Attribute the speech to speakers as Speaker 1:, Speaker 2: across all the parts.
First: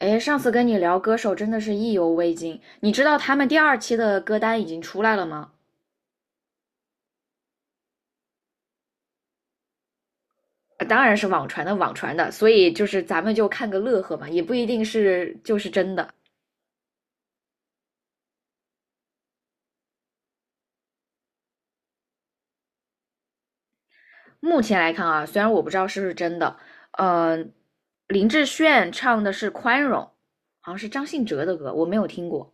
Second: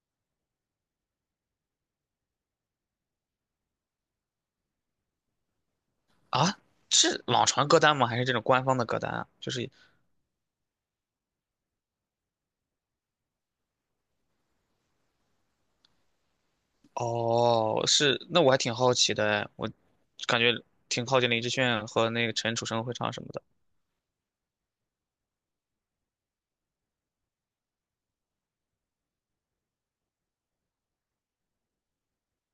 Speaker 1: 哎，上次跟你聊歌手真的是意犹未尽，你知道他们第二期的歌单已经出来了吗？
Speaker 2: 啊，是网传歌单吗？还是这种官方的歌单啊？就是
Speaker 1: 当然是网传的，所以就是咱们就看个乐呵嘛，也不一定是就是真的。
Speaker 2: 哦，是那我还挺好奇的哎，我感觉挺靠近林志炫和那个陈楚生会唱什么的。
Speaker 1: 目前来看啊，虽然我不知道是不是真的，呃，林志炫唱的是《宽容》，好像是张信哲的歌，我没有听过。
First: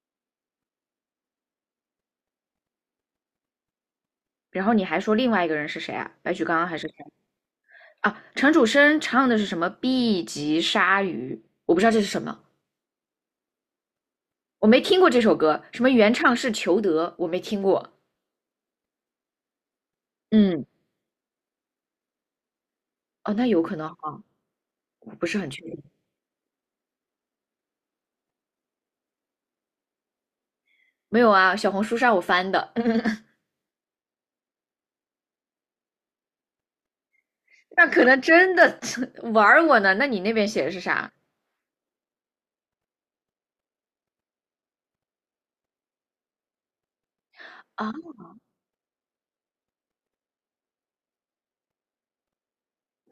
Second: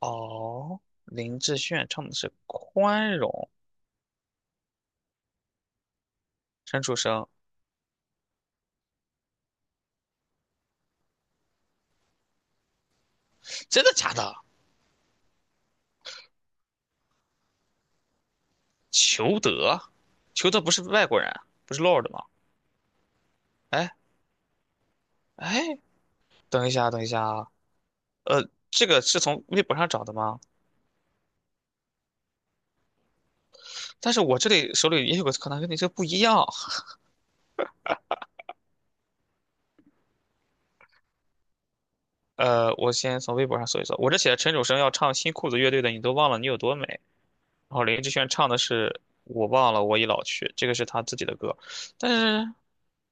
Speaker 2: 哦，林志炫唱的是《宽容》，
Speaker 1: 然后你还说另外一个人是谁啊？白举纲还
Speaker 2: 陈
Speaker 1: 是谁
Speaker 2: 楚生
Speaker 1: 啊？陈楚生唱的是什么 B 级鲨鱼？我不知道这是什么。
Speaker 2: 真的假的？
Speaker 1: 我没听过这首歌，什么原唱是裘德，我没听过。
Speaker 2: 裘德，裘德
Speaker 1: 嗯，
Speaker 2: 不是外国人啊，不是 Lord 吗？
Speaker 1: 哦，那有可能
Speaker 2: 哎
Speaker 1: 哈，我不是很确
Speaker 2: 哎，
Speaker 1: 定。
Speaker 2: 等一下等一下啊，这个是从微博上找的吗？
Speaker 1: 没有啊，小红书上我翻的，
Speaker 2: 但是我这里手里也有个歌单，跟你这个不一样。
Speaker 1: 那可能真的 玩儿我呢。那你那边写的是啥
Speaker 2: 我先从微博上搜一搜，我这写的陈楚生要唱新裤子乐队的《你都忘了你有多美》，然后
Speaker 1: 啊？
Speaker 2: 林志炫唱的是《我忘了我已老去》，这个是他自己的歌，但是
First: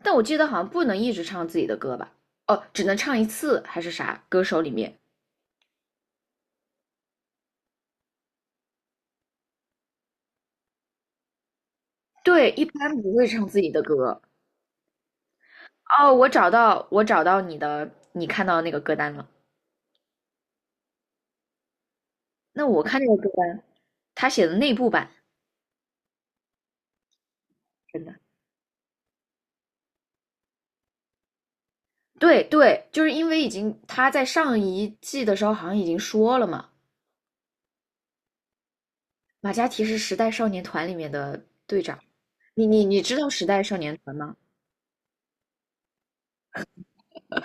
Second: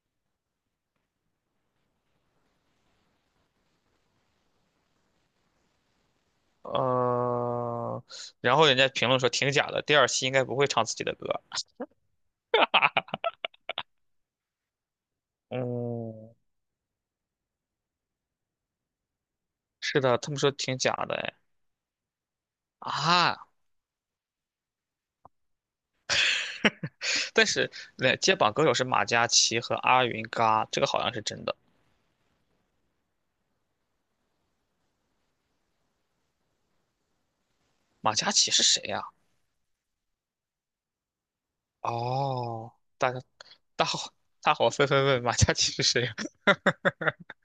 Speaker 1: 但我记得好像不能一直唱自己的歌吧？哦，只能唱一次还是啥？歌手里面，
Speaker 2: 呃，然后人家评论说挺假的，第二期应该不会唱自己的歌，
Speaker 1: 对，一般不会唱自己的歌。哦，我
Speaker 2: 嗯，
Speaker 1: 找到，我找到你的，你看到的那个歌单了。
Speaker 2: 是的，他们说挺假的，哎
Speaker 1: 那我看那个歌
Speaker 2: 啊，
Speaker 1: 单，他写的内部版，
Speaker 2: 但是
Speaker 1: 真
Speaker 2: 那
Speaker 1: 的。
Speaker 2: 接榜歌手是马嘉祺和阿云嘎，这个好像是真的，
Speaker 1: 对对，就是因为已经他在上一季的时候好像已经说了嘛，
Speaker 2: 马嘉祺是谁呀，
Speaker 1: 马嘉祺是时代少年团里面的队长。你
Speaker 2: 哦，
Speaker 1: 你你
Speaker 2: 大
Speaker 1: 知
Speaker 2: 家
Speaker 1: 道时代少
Speaker 2: 大
Speaker 1: 年
Speaker 2: 伙
Speaker 1: 团吗？
Speaker 2: 大伙纷纷问马嘉祺是谁。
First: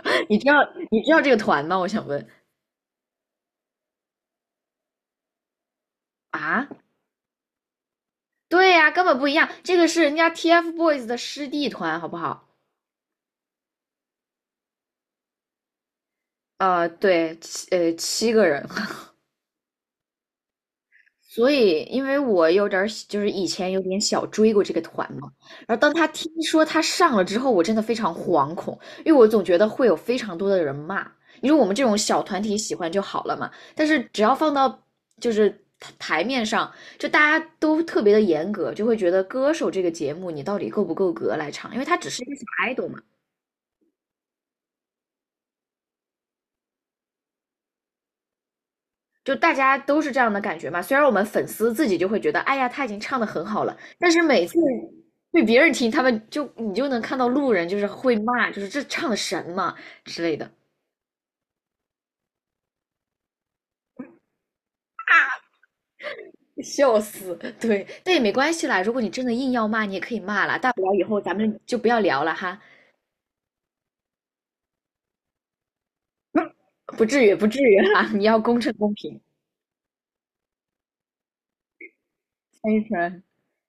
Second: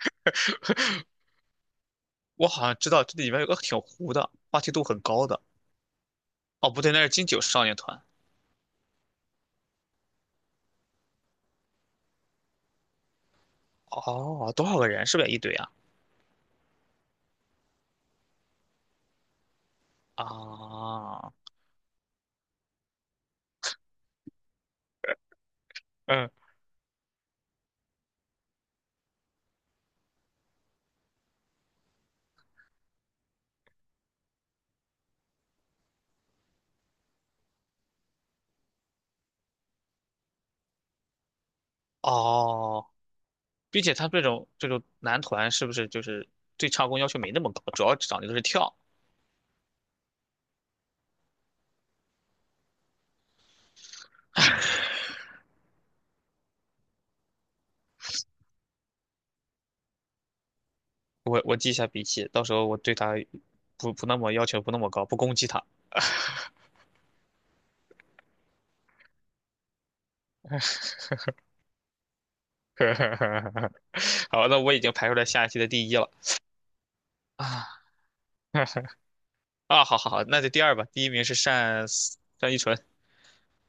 Speaker 1: 你知道你知道这个团吗？我想问
Speaker 2: 我好像知道这里面有个挺糊的，话题度很高的。
Speaker 1: 啊，
Speaker 2: 哦，不对，那是金九少年团。
Speaker 1: 对呀、根本不一样，这个是人家 TFBOYS 的师弟团，好不好？
Speaker 2: 哦，多少个人？是不是也一堆啊？
Speaker 1: 对，七个人，
Speaker 2: 啊，
Speaker 1: 所以，因为我有点儿就是以前有点小追过这个团嘛，然后当他
Speaker 2: 嗯，
Speaker 1: 听说他上了之后，我真的非常惶恐，因为我总觉得会有非常多的人骂。你说我们这种小团体喜欢就好了嘛，但是只要放到就是台面上，就大家都特别的严格，就会觉得歌手这个节目你到底够不够格来唱，因为他只是一个小
Speaker 2: 哦，
Speaker 1: idol 嘛，
Speaker 2: 并且他这种男团是不是就是对唱功要求没那么高，主要讲的就是跳。
Speaker 1: 就大家都是这样的感觉嘛。虽然我们粉丝自己就会觉得，哎呀，他已经唱的很好了，但是每次被别人听，他们就你就能看到路人就是会骂，就是这唱的神嘛之类的，
Speaker 2: 我记一下笔记，到时候我对他不那么要求不那么高，不攻击他。
Speaker 1: 笑死。对，但也没关系啦，如果你真的硬要骂，你也可以骂啦，大不了以后咱们就不要聊了哈，
Speaker 2: 好，那我已经排出来下一期的第一了
Speaker 1: 不至于，不至
Speaker 2: 啊
Speaker 1: 于哈，你要公 正公平。
Speaker 2: 啊！好好好，那就第二吧。第一名是单依纯。
Speaker 1: 非常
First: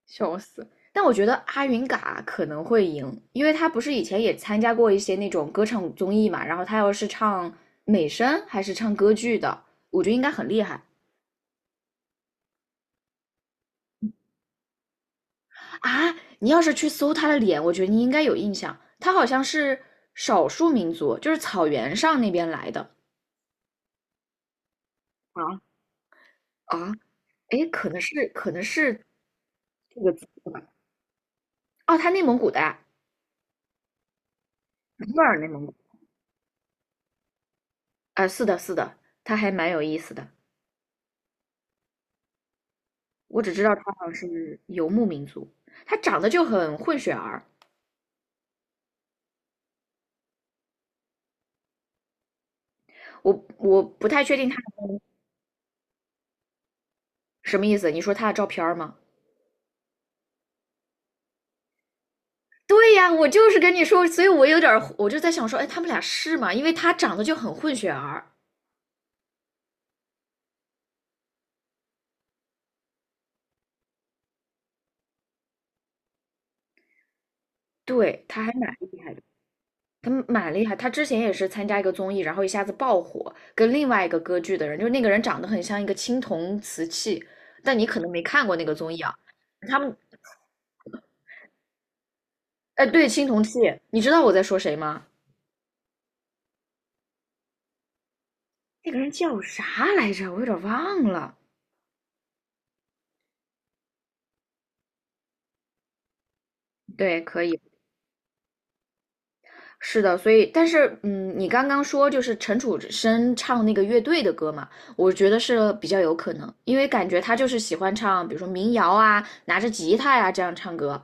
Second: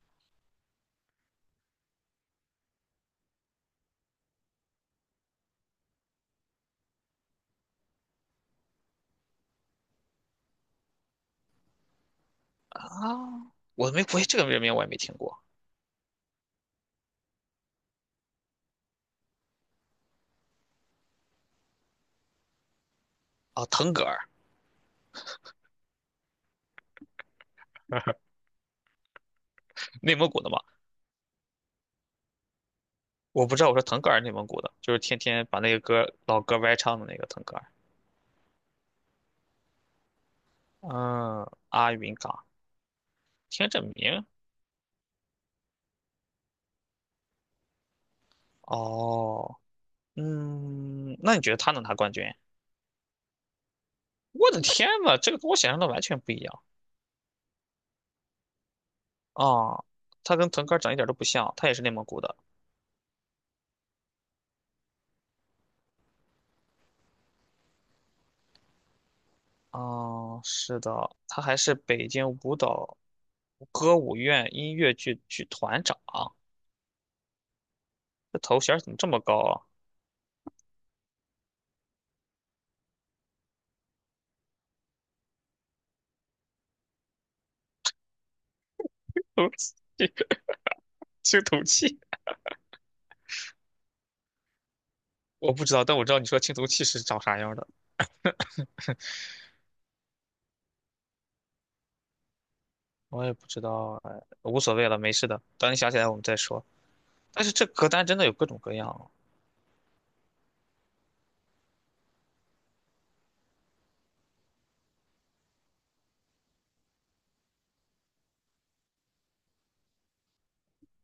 Speaker 1: 笑死！但我觉得阿云嘎可能会赢，因为他不是以前也参加过一些那种歌唱综艺嘛，然后他要是唱美声还是唱歌剧的，我觉得应该很厉害
Speaker 2: 啊，我没，我也这个人名我也没听过
Speaker 1: 啊！你要是去搜他的脸，我觉得你应该有印象，他好像是少数民族，就是草原上那边来的
Speaker 2: 啊。腾格尔，
Speaker 1: 啊啊，哎，可能是这个
Speaker 2: 内
Speaker 1: 字
Speaker 2: 蒙古的嘛，
Speaker 1: 吧，哦，他内蒙古的啊，
Speaker 2: 我不知道。我说腾格尔，内蒙古的，就是
Speaker 1: 尼
Speaker 2: 天
Speaker 1: 泊尔内
Speaker 2: 天把
Speaker 1: 蒙
Speaker 2: 那
Speaker 1: 古。
Speaker 2: 个歌老歌歪唱的那个腾格尔。
Speaker 1: 啊是的，是的，他还蛮有意思的。
Speaker 2: 嗯，阿云嘎，
Speaker 1: 我只知
Speaker 2: 听
Speaker 1: 道
Speaker 2: 这
Speaker 1: 他好像
Speaker 2: 名，
Speaker 1: 是游牧民族，他长得就很混血儿，
Speaker 2: 哦，嗯，那你觉得他能拿冠军？
Speaker 1: 我不太确定
Speaker 2: 我
Speaker 1: 他
Speaker 2: 的天呐，这个跟我想象的完全不一样
Speaker 1: 什么意思。你说他的照片儿吗？
Speaker 2: 啊！他跟腾格尔长一点都不像，他也是内蒙古的。
Speaker 1: 对呀，我就是跟你说，所以我有点儿，我就在想说，哎，他们俩是吗？因为他长得就很混血儿，
Speaker 2: 啊，是的，他还是北京舞蹈歌舞院音乐剧剧团长，
Speaker 1: 对，
Speaker 2: 这
Speaker 1: 他还
Speaker 2: 头
Speaker 1: 蛮
Speaker 2: 衔怎么
Speaker 1: 厉
Speaker 2: 这
Speaker 1: 害
Speaker 2: 么
Speaker 1: 的，
Speaker 2: 高啊？
Speaker 1: 他蛮厉害。他之前也是参加一个综艺，然后一下子爆火，跟另外一个歌剧的人，就是那个人长得很像一个青铜瓷器，但你可能没看过那个综艺啊。
Speaker 2: 哦，
Speaker 1: 他们，
Speaker 2: 这个青铜器，
Speaker 1: 哎，对，青铜器，你知道我在说谁吗？
Speaker 2: 我不知道，但我知道你说青铜器是长啥样的，
Speaker 1: 那个人叫啥来着？我有点忘了。
Speaker 2: 我也不知道，哎，无所谓了，没事的。等你想起来我们再说。
Speaker 1: 对，可
Speaker 2: 但是
Speaker 1: 以，
Speaker 2: 这歌单真的有各种各样啊，
Speaker 1: 是的，所以，但是，嗯，你刚刚说就是陈楚生唱那个乐队的歌嘛，我觉得是比较有可能，因为感觉他就是喜欢唱，比如说民谣啊，拿着吉他呀、这样唱歌，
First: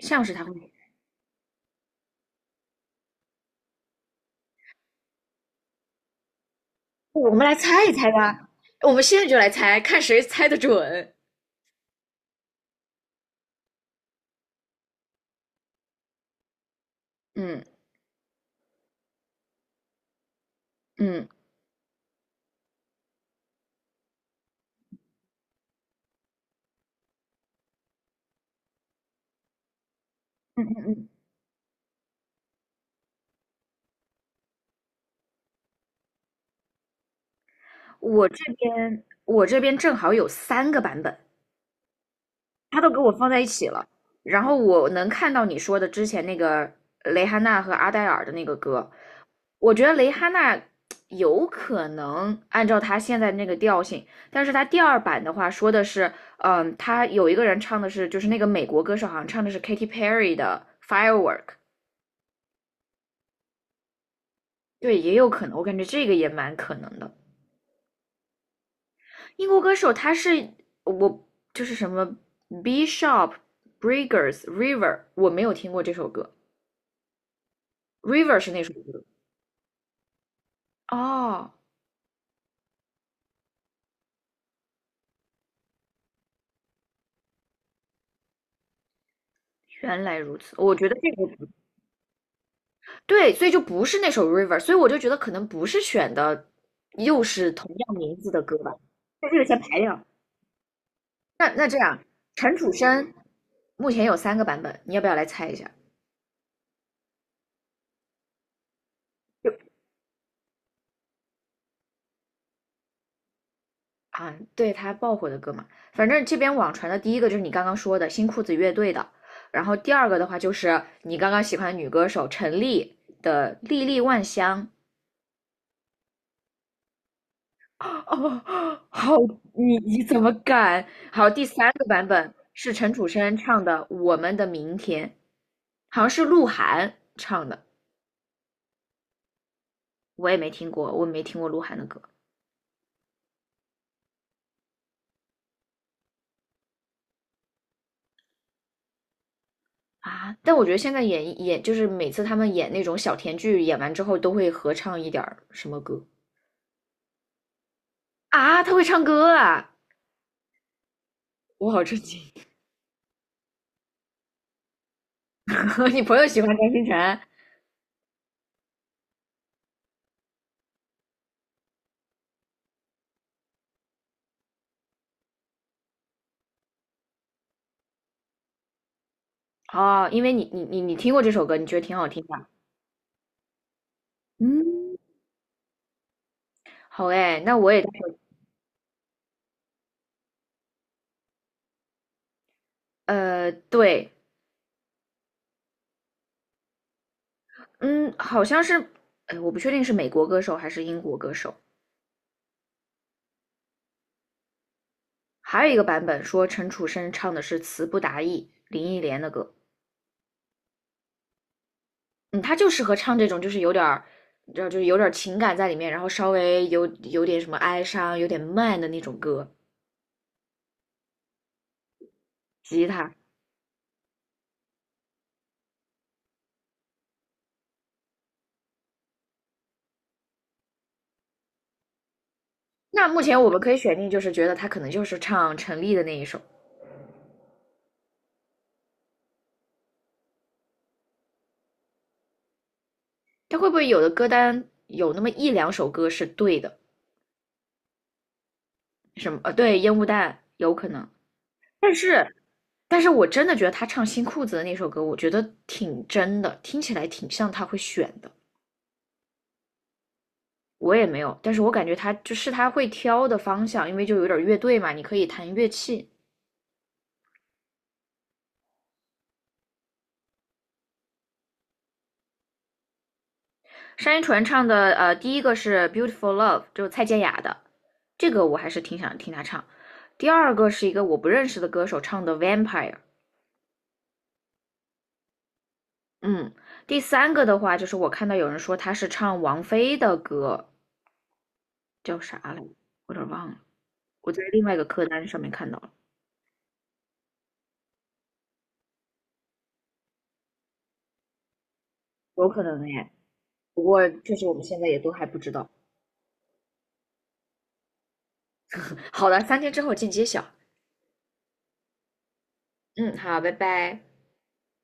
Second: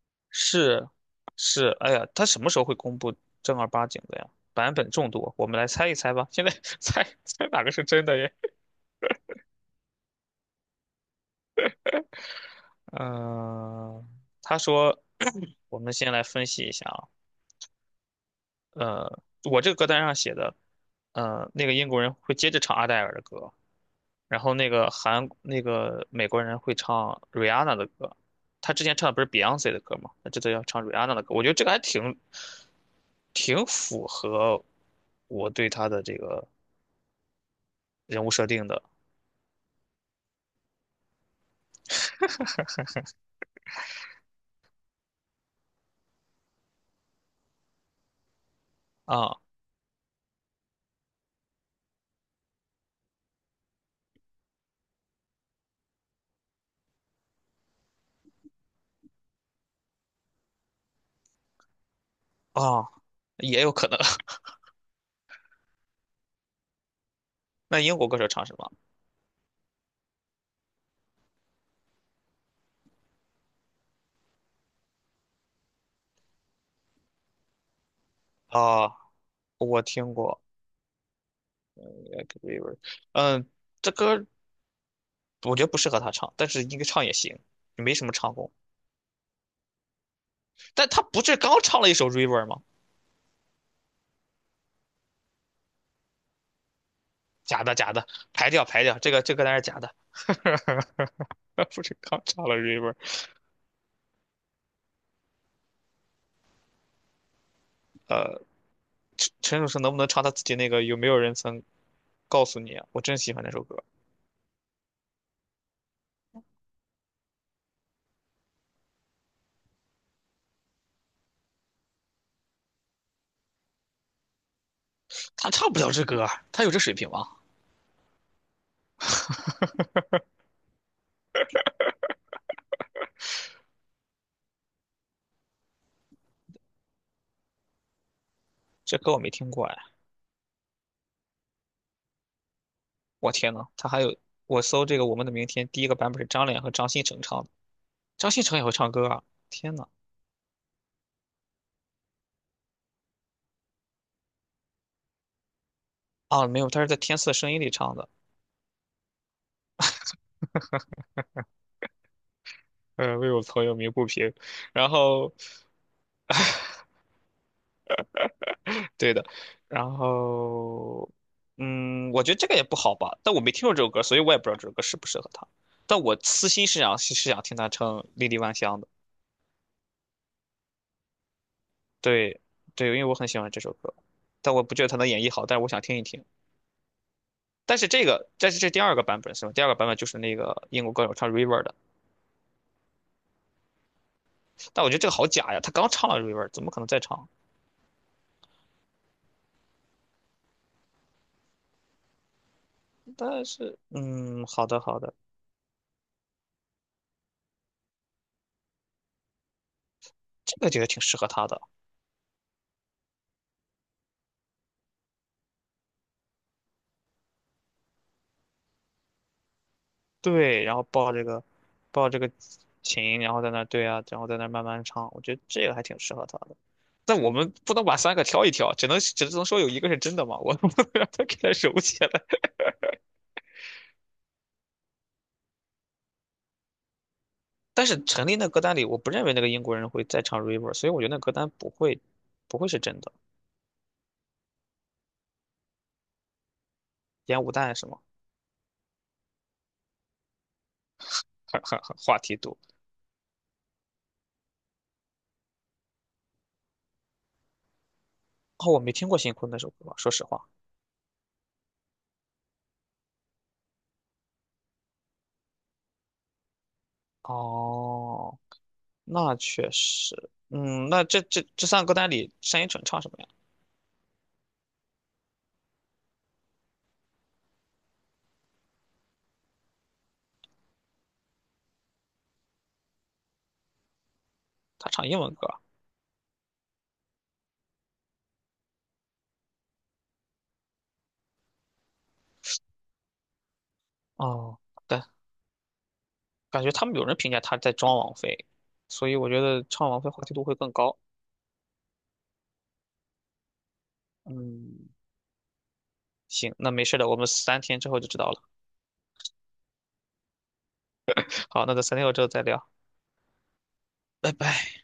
Speaker 1: 像是他会。
Speaker 2: 是是，哎呀，它什么时候会公布正儿八经的呀？版本众多，我们来猜一猜吧。现在 猜
Speaker 1: 我们
Speaker 2: 猜
Speaker 1: 来
Speaker 2: 哪个
Speaker 1: 猜
Speaker 2: 是
Speaker 1: 一
Speaker 2: 真
Speaker 1: 猜
Speaker 2: 的耶？
Speaker 1: 吧 我们现在就来猜，看谁猜的准。
Speaker 2: 嗯，他说，我们先来分析一下啊。
Speaker 1: 嗯
Speaker 2: 我这个歌单上写的，
Speaker 1: 嗯
Speaker 2: 那个英国人会接着唱阿黛尔的歌，然后那个韩那个美国人会唱 Rihanna 的歌，他之前唱的不是 Beyonce 的歌吗？他这次要
Speaker 1: 嗯
Speaker 2: 唱
Speaker 1: 嗯嗯，
Speaker 2: Rihanna 的歌，我觉得这个还挺符合我对他的这个人
Speaker 1: 我
Speaker 2: 物
Speaker 1: 这
Speaker 2: 设定的
Speaker 1: 边我这边正好有三个版本，他都给我放在一起了。然后我能看到你说的之前那个蕾哈娜和阿黛尔的那个歌，
Speaker 2: 啊
Speaker 1: 我觉得蕾哈娜有可能按照他现在那个调性，但是他第二版的话说的是，他有一个人唱的是，就是那个美国歌手好像唱的是 Katy Perry 的 Firework，
Speaker 2: 啊，也有可能。
Speaker 1: 对，也有可能，我感觉这个也蛮可能的。
Speaker 2: 那英国歌手唱什么
Speaker 1: 英国歌手他是我就是什么 Bishop Briggs River，我没有听过这首歌，River 是那首
Speaker 2: 啊？
Speaker 1: 歌。
Speaker 2: 我听过
Speaker 1: 哦，
Speaker 2: Like River，嗯，这歌我觉得不适合他唱，但是应该唱也行，没什么唱功。
Speaker 1: 原来如此。我觉
Speaker 2: 但
Speaker 1: 得
Speaker 2: 他
Speaker 1: 这
Speaker 2: 不
Speaker 1: 个
Speaker 2: 是刚唱了一首 River 吗？
Speaker 1: 对，所以就不是那首《River》，所以我就觉得可能不是选的又是
Speaker 2: 假
Speaker 1: 同
Speaker 2: 的假
Speaker 1: 样
Speaker 2: 的，
Speaker 1: 名字的
Speaker 2: 排
Speaker 1: 歌
Speaker 2: 掉
Speaker 1: 吧，
Speaker 2: 排掉，这个
Speaker 1: 那
Speaker 2: 这
Speaker 1: 这个
Speaker 2: 个单
Speaker 1: 先
Speaker 2: 是
Speaker 1: 排
Speaker 2: 假的。
Speaker 1: 掉。那 这
Speaker 2: 不是
Speaker 1: 样，
Speaker 2: 刚唱了
Speaker 1: 陈楚
Speaker 2: River，
Speaker 1: 生目前有三个版本，你要不要来猜一下？
Speaker 2: 呃，陈楚生能不能唱他自己那个有没有人曾告诉你啊我真喜欢那首歌。
Speaker 1: 啊，对他爆火的歌嘛，反正这边网传的第一个就是你刚刚说的新裤子乐队的，然后第二个的话就是你刚刚喜欢的女歌手陈粒的《历历万香》，
Speaker 2: 他唱不了这歌啊，他有这水平吗？
Speaker 1: 哦，好，你怎么敢？好，第三个版本是陈楚生唱的《我们的明天》，好像是鹿晗唱的，
Speaker 2: 这歌我没听过哎，
Speaker 1: 我也没听过，我没听过鹿晗的歌
Speaker 2: 我天呐，他还有我搜这个《我们的明天》，第一个版本是张脸和张新成唱的，张新成也会唱歌啊！天呐，
Speaker 1: 啊。但我觉得现在演演就是每次他们演那种小甜剧，演完之后都会合唱一点儿什么歌
Speaker 2: 啊没有，他是在《天赐的声音》里唱的。
Speaker 1: 啊？他会唱歌啊！我好震惊。
Speaker 2: 为我朋友鸣不平，然后
Speaker 1: 你朋友喜欢张新成
Speaker 2: 对的，然后，嗯，我觉得这个也不好吧，但我没听过这首歌，所以我也不知道这首歌适不适合他。但我私心是想听他唱《莉莉万香》的，
Speaker 1: 哦，因为你听过这首歌，你觉得挺好听
Speaker 2: 对
Speaker 1: 的。
Speaker 2: 对，因为我很喜欢这首歌，但我不觉得他
Speaker 1: 嗯，
Speaker 2: 能演绎好，但是我想听一听。
Speaker 1: 好哎，那我也
Speaker 2: 但是这第二个版本是吧？第二个版本就是那个英国歌手唱 River 的，
Speaker 1: 对，
Speaker 2: 但我觉得这个好假呀，他刚唱了 River，怎么可能再唱？
Speaker 1: 嗯，好像是，哎，我不确定是美国歌手还是英国歌手。
Speaker 2: 但是，嗯，好的好的，
Speaker 1: 还有一个版本说陈楚生唱的是词不达意，林忆莲的歌。
Speaker 2: 这个觉得挺适合他的。
Speaker 1: 嗯，他就适合唱这种，就是有点儿，你知道，就是有点儿情感在里面，然后稍微有点什么哀伤，有点慢的那种歌。
Speaker 2: 对，然后抱这个
Speaker 1: 吉他。
Speaker 2: 琴，然后在那儿对啊，然后在那儿慢慢唱，我觉得这个还挺适合他的。但我们不能把三个挑一挑，只能说有一个是真的嘛，我 不能让他给他揉起来。
Speaker 1: 那目前我们可以选定，就是觉得他可能就是唱陈粒的那一首。
Speaker 2: 但是陈粒那歌单里，我不认为那个英国人会再唱 River，所以我觉得那歌单不会是真的。
Speaker 1: 他会不会有的歌单有那么一两首歌是对的？
Speaker 2: 烟雾弹是吗？
Speaker 1: 什么？对，烟雾弹有可能。
Speaker 2: 很很
Speaker 1: 但
Speaker 2: 很话
Speaker 1: 是
Speaker 2: 题多。
Speaker 1: 但是我真的觉得他唱《新裤子》的那首歌，我觉得挺真的，听起来挺像他会选的。
Speaker 2: 哦，我没听过新坤那首歌，说实话。
Speaker 1: 我也没有，但是我感觉他就是他会挑的方向，因为就有点乐队嘛，你可以弹乐器。
Speaker 2: 哦，那确实，嗯，那这三个歌单里，单依纯唱什么呀？
Speaker 1: 单依纯唱的，第一个是《Beautiful Love》，就是蔡健雅的，这个我还是挺想听他唱。第二个是一个我不认识的歌手唱的《Vampire》，
Speaker 2: 他唱英文歌啊。
Speaker 1: 嗯。第三个的话，就是我看到有人说他是唱王菲的歌，叫啥来着？我有点忘了，我在
Speaker 2: 哦。
Speaker 1: 另外一个
Speaker 2: 对。
Speaker 1: 歌单上面看到了，
Speaker 2: 感觉他们有人评价他在装王菲，所以我觉得唱王菲话题度会更高。
Speaker 1: 有可能耶。不过确实我们现在
Speaker 2: 嗯，
Speaker 1: 也都还不知道。
Speaker 2: 行，那没事的，我们三天之后就知道了。
Speaker 1: 好的，3天之后见揭晓。
Speaker 2: 好，那在三天后之后再聊，
Speaker 1: 嗯，好，拜拜。
Speaker 2: 拜拜。